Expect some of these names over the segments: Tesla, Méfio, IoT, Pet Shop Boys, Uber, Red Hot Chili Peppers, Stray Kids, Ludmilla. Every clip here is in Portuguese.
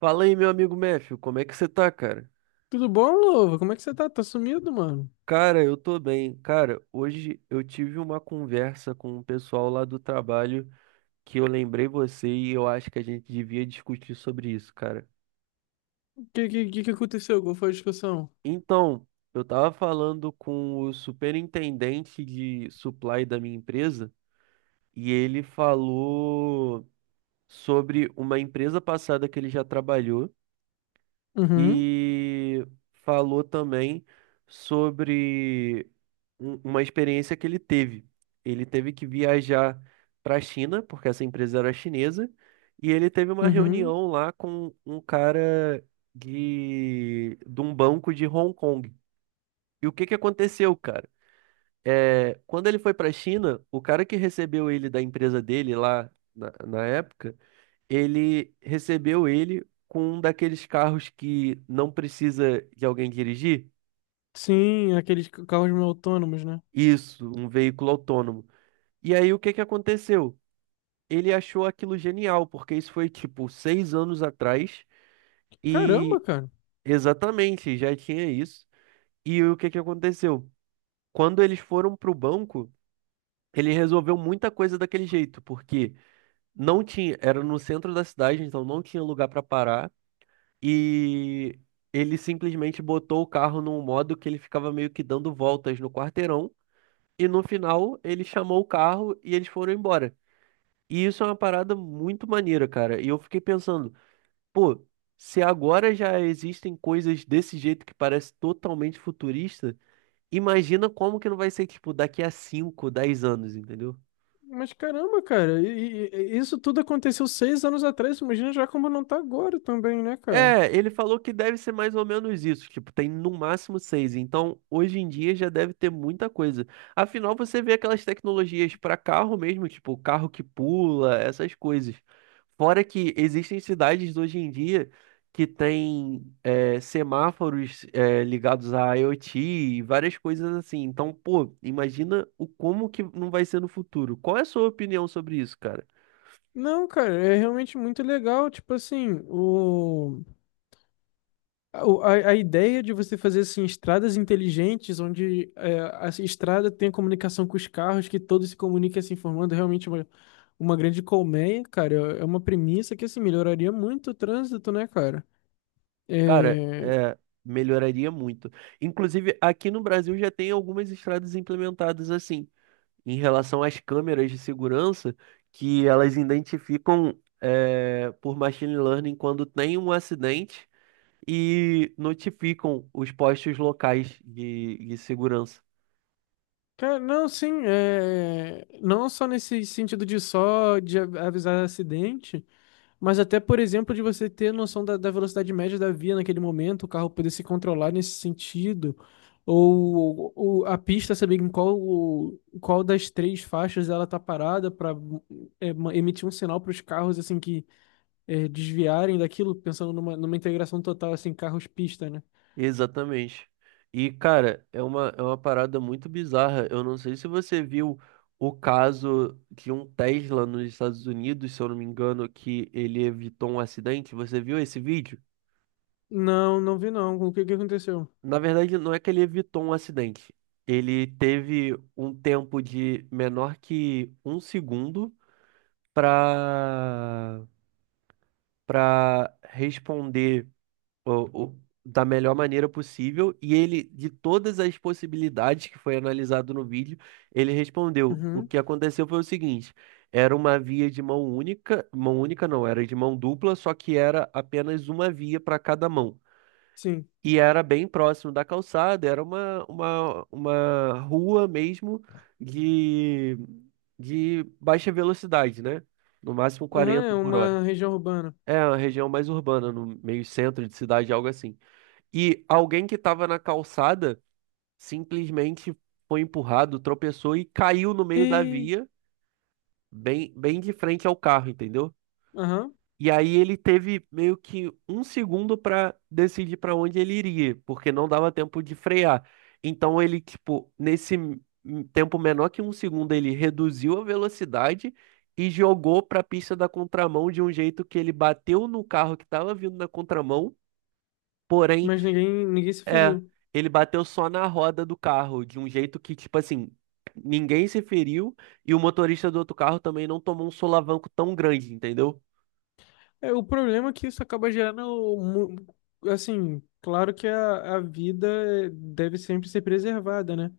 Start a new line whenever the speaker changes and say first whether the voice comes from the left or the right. right: Fala aí, meu amigo Méfio, como é que você tá, cara?
left: Tudo bom, Louva? Como é que você tá? Tá sumido, mano?
right: Cara, eu tô bem. Cara, hoje eu tive uma conversa com o pessoal lá do trabalho que eu lembrei você e eu acho que a gente devia discutir sobre isso, cara.
left: O que que aconteceu? Qual foi a discussão?
right: Então, eu tava falando com o superintendente de supply da minha empresa e ele falou sobre uma empresa passada que ele já trabalhou
left: Uhum,
right: e falou também sobre uma experiência que ele teve. Ele teve que viajar para a China, porque essa empresa era chinesa, e ele teve uma
left: uhum.
right: reunião lá com um cara de um banco de Hong Kong. E o que que aconteceu, cara? Quando ele foi para a China, o cara que recebeu ele da empresa dele lá na época ele recebeu ele com um daqueles carros que não precisa de alguém dirigir.
left: Sim, carros meio autônomos, né?
right: Isso, um veículo autônomo. E aí o que que aconteceu? Ele achou aquilo genial, porque isso foi tipo 6 anos atrás
left: Caramba,
right: e
left: cara.
right: exatamente já tinha isso. E o que que aconteceu? Quando eles foram para o banco, ele resolveu muita coisa daquele jeito, porque não tinha, era no centro da cidade, então não tinha lugar para parar. E ele simplesmente botou o carro num modo que ele ficava meio que dando voltas no quarteirão. E no final ele chamou o carro e eles foram embora. E isso é uma parada muito maneira, cara. E eu fiquei pensando, pô, se agora já existem coisas desse jeito que parece totalmente futurista, imagina como que não vai ser, tipo, daqui a 5 10 anos, entendeu?
left: Mas caramba, cara. E isso tudo aconteceu 6 anos atrás. Imagina já como não tá agora também, né, cara?
right: É, ele falou que deve ser mais ou menos isso, tipo, tem no máximo seis, então hoje em dia já deve ter muita coisa. Afinal, você vê aquelas tecnologias para carro mesmo, tipo, carro que pula, essas coisas. Fora que existem cidades hoje em dia que têm semáforos ligados à IoT e várias coisas assim. Então, pô, imagina o como que não vai ser no futuro. Qual é a sua opinião sobre isso, cara?
left: Não, cara, é realmente muito legal. Tipo assim, o. A ideia de você fazer assim, estradas inteligentes, onde a estrada tem a comunicação com os carros, que todos se comuniquem se informando, é realmente uma grande colmeia, cara. É é uma premissa que assim, melhoraria muito o trânsito, né, cara?
right: Cara,
left: É,
right: é, melhoraria muito. Inclusive, aqui no Brasil já tem algumas estradas implementadas assim, em relação às câmeras de segurança, que elas identificam por machine learning quando tem um acidente e notificam os postos locais de segurança.
left: cara, não, sim, não só nesse sentido de só de avisar acidente. Mas até, por exemplo, de você ter noção da velocidade média da via naquele momento, o carro poder se controlar nesse sentido, ou a pista saber em qual das 3 faixas ela tá parada para emitir um sinal para os carros assim que desviarem daquilo, pensando numa integração total assim carros-pista, né?
right: Exatamente. E, cara, é uma parada muito bizarra. Eu não sei se você viu o caso de um Tesla nos Estados Unidos, se eu não me engano, que ele evitou um acidente. Você viu esse vídeo?
left: Não, não vi não. O que que aconteceu?
right: Na verdade, não é que ele evitou um acidente. Ele teve um tempo de menor que um segundo para responder da melhor maneira possível. E ele, de todas as possibilidades que foi analisado no vídeo, ele respondeu: o
left: Uhum,
right: que aconteceu foi o seguinte: era uma via de mão única não, era de mão dupla, só que era apenas uma via para cada mão.
left: sim.
right: E era bem próximo da calçada, era uma rua mesmo de, baixa velocidade, né? No máximo
left: Aham,
right: 40
left: é
right: por hora.
left: uma região urbana.
right: É uma região mais urbana, no meio centro de cidade, algo assim. E alguém que estava na calçada simplesmente foi empurrado, tropeçou e caiu no meio da
left: E,
right: via, bem, bem de frente ao carro, entendeu?
left: aham,
right: E aí ele teve meio que um segundo para decidir para onde ele iria, porque não dava tempo de frear. Então ele, tipo, tempo menor que um segundo, ele reduziu a velocidade e jogou para a pista da contramão de um jeito que ele bateu no carro que estava vindo na contramão. Porém,
left: mas ninguém se
right: é,
left: feriu.
right: ele bateu só na roda do carro, de um jeito que, tipo assim, ninguém se feriu e o motorista do outro carro também não tomou um solavanco tão grande, entendeu?
left: É, o problema é que isso acaba gerando, mu- assim, claro que a vida deve sempre ser preservada, né?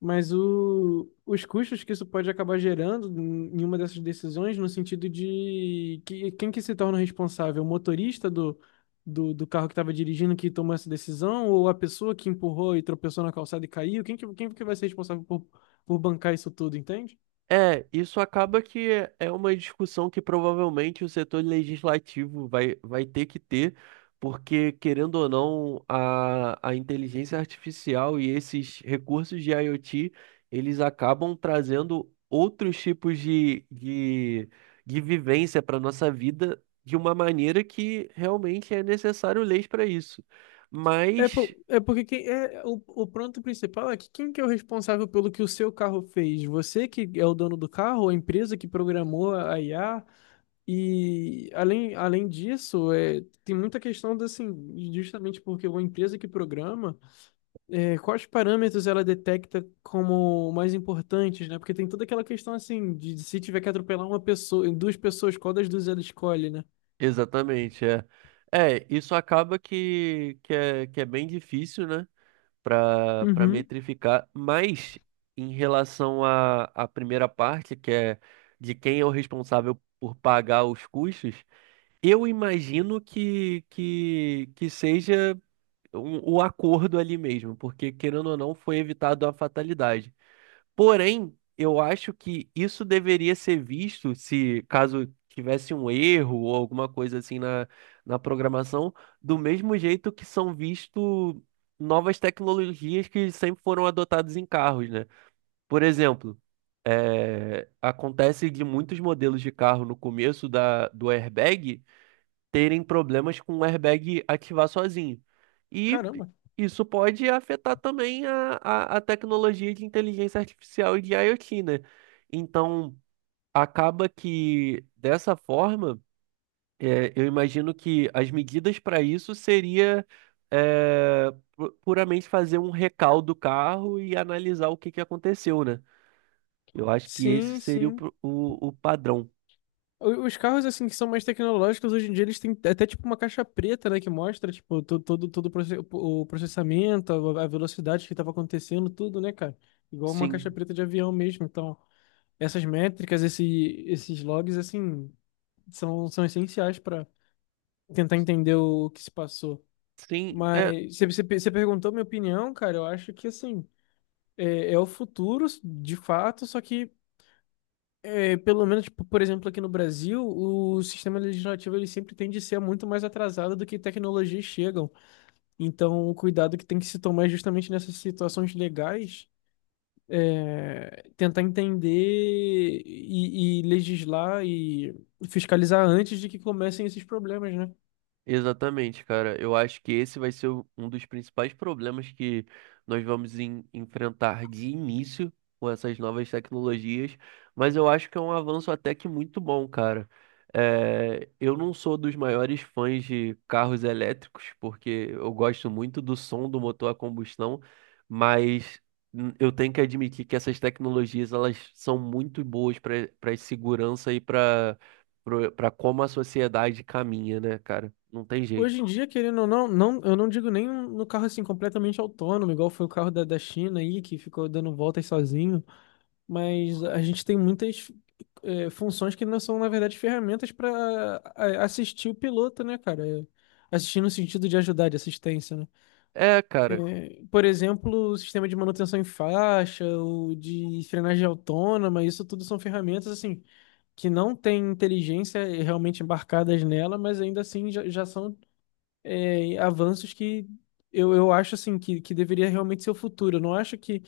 left: Mas os custos que isso pode acabar gerando em uma dessas decisões, no sentido de que, quem que se torna responsável? O motorista do carro que estava dirigindo que tomou essa decisão? Ou a pessoa que empurrou e tropeçou na calçada e caiu? Quem que vai ser responsável por bancar isso tudo, entende?
right: É, isso acaba que é uma discussão que provavelmente o setor legislativo vai ter que ter, porque, querendo ou não, a inteligência artificial e esses recursos de IoT, eles acabam trazendo outros tipos de vivência para a nossa vida de uma maneira que realmente é necessário leis para isso. Mas,
left: É porque quem, o ponto principal é que quem que é o responsável pelo que o seu carro fez? Você que é o dono do carro, a empresa que programou a IA? E além disso, é, tem muita questão de, assim, justamente porque uma empresa que programa, é, quais parâmetros ela detecta como mais importantes, né? Porque tem toda aquela questão assim de se tiver que atropelar uma pessoa, duas pessoas, qual das duas ela escolhe, né?
right: exatamente, é. É, isso acaba que, que é bem difícil, né? para
left: Uhum.
right: metrificar, mas em relação à, à primeira parte, que é de quem é o responsável por pagar os custos, eu imagino que seja o acordo ali mesmo, porque querendo ou não, foi evitado a fatalidade. Porém, eu acho que isso deveria ser visto, se caso tivesse um erro ou alguma coisa assim na, na programação, do mesmo jeito que são visto novas tecnologias que sempre foram adotadas em carros, né? Por exemplo, acontece de muitos modelos de carro no começo da, do airbag terem problemas com o airbag ativar sozinho. E
left: Caramba.
right: isso pode afetar também a, a tecnologia de inteligência artificial e de IoT, né? Então, acaba que dessa forma, é, eu imagino que as medidas para isso seria puramente fazer um recall do carro e analisar o que que aconteceu, né? Eu acho que esse
left: Sim,
right: seria o,
left: sim.
right: pro- o, o padrão.
left: O- Os carros assim que são mais tecnológicos hoje em dia eles têm até tipo uma caixa preta, né, que mostra tipo todo o processamento, a velocidade que estava acontecendo, tudo, né, cara? Igual uma caixa
right: Sim,
left: preta de avião mesmo. Então, essas métricas, esses logs assim são essenciais tentar entender o que se passou.
right: sim.
left: Mas você perguntou minha opinião, cara. Eu acho que assim é o futuro, de fato. Só que é, pelo menos, tipo, por exemplo, aqui no Brasil, o sistema legislativo ele sempre tende a ser muito mais atrasado do que tecnologias chegam. Então, o cuidado que tem que se tomar é justamente nessas situações legais. É, tentar entender e legislar e fiscalizar antes de que comecem esses problemas, né?
right: Exatamente, cara. Eu acho que esse vai ser um dos principais problemas que nós vamos enfrentar de início com essas novas tecnologias, mas eu acho que é um avanço até que muito bom, cara. Eu não sou dos maiores fãs de carros elétricos, porque eu gosto muito do som do motor a combustão, mas eu tenho que admitir que essas tecnologias elas são muito boas para segurança e para pra como a sociedade caminha, né, cara? Não tem
left: Hoje
right: jeito.
left: em dia, querendo ou não, não, eu não digo nem no carro assim completamente autônomo, igual foi o carro da China aí, que ficou dando voltas sozinho, mas a gente tem muitas funções que não são, na verdade, ferramentas para assistir o piloto, né, cara? É, assistir no sentido de ajudar, de assistência, né?
right: É, cara.
left: Por exemplo, o sistema de manutenção em faixa, o de frenagem autônoma, isso tudo são ferramentas, assim, que não têm inteligência realmente embarcadas nela, mas ainda assim já são é, avanços que eu acho assim que deveria realmente ser o futuro. Eu não acho que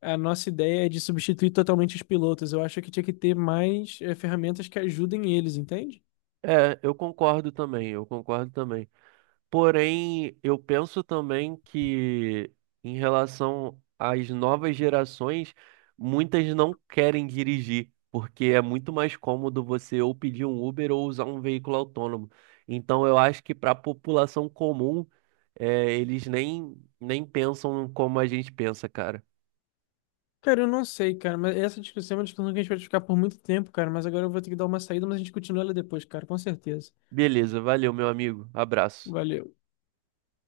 left: a nossa ideia é de substituir totalmente os pilotos. Eu acho que tinha que ter mais é, ferramentas que ajudem eles, entende?
right: É, eu concordo também, eu concordo também. Porém, eu penso também que em relação às novas gerações, muitas não querem dirigir, porque é muito mais cômodo você ou pedir um Uber ou usar um veículo autônomo. Então, eu acho que para a população comum, eles nem pensam como a gente pensa, cara.
left: Cara, eu não sei, cara, mas essa discussão é uma discussão que a gente vai ficar por muito tempo, cara, mas agora eu vou ter que dar uma saída, mas a gente continua ela depois, cara, com certeza.
right: Beleza, valeu, meu amigo. Abraço.
left: Valeu.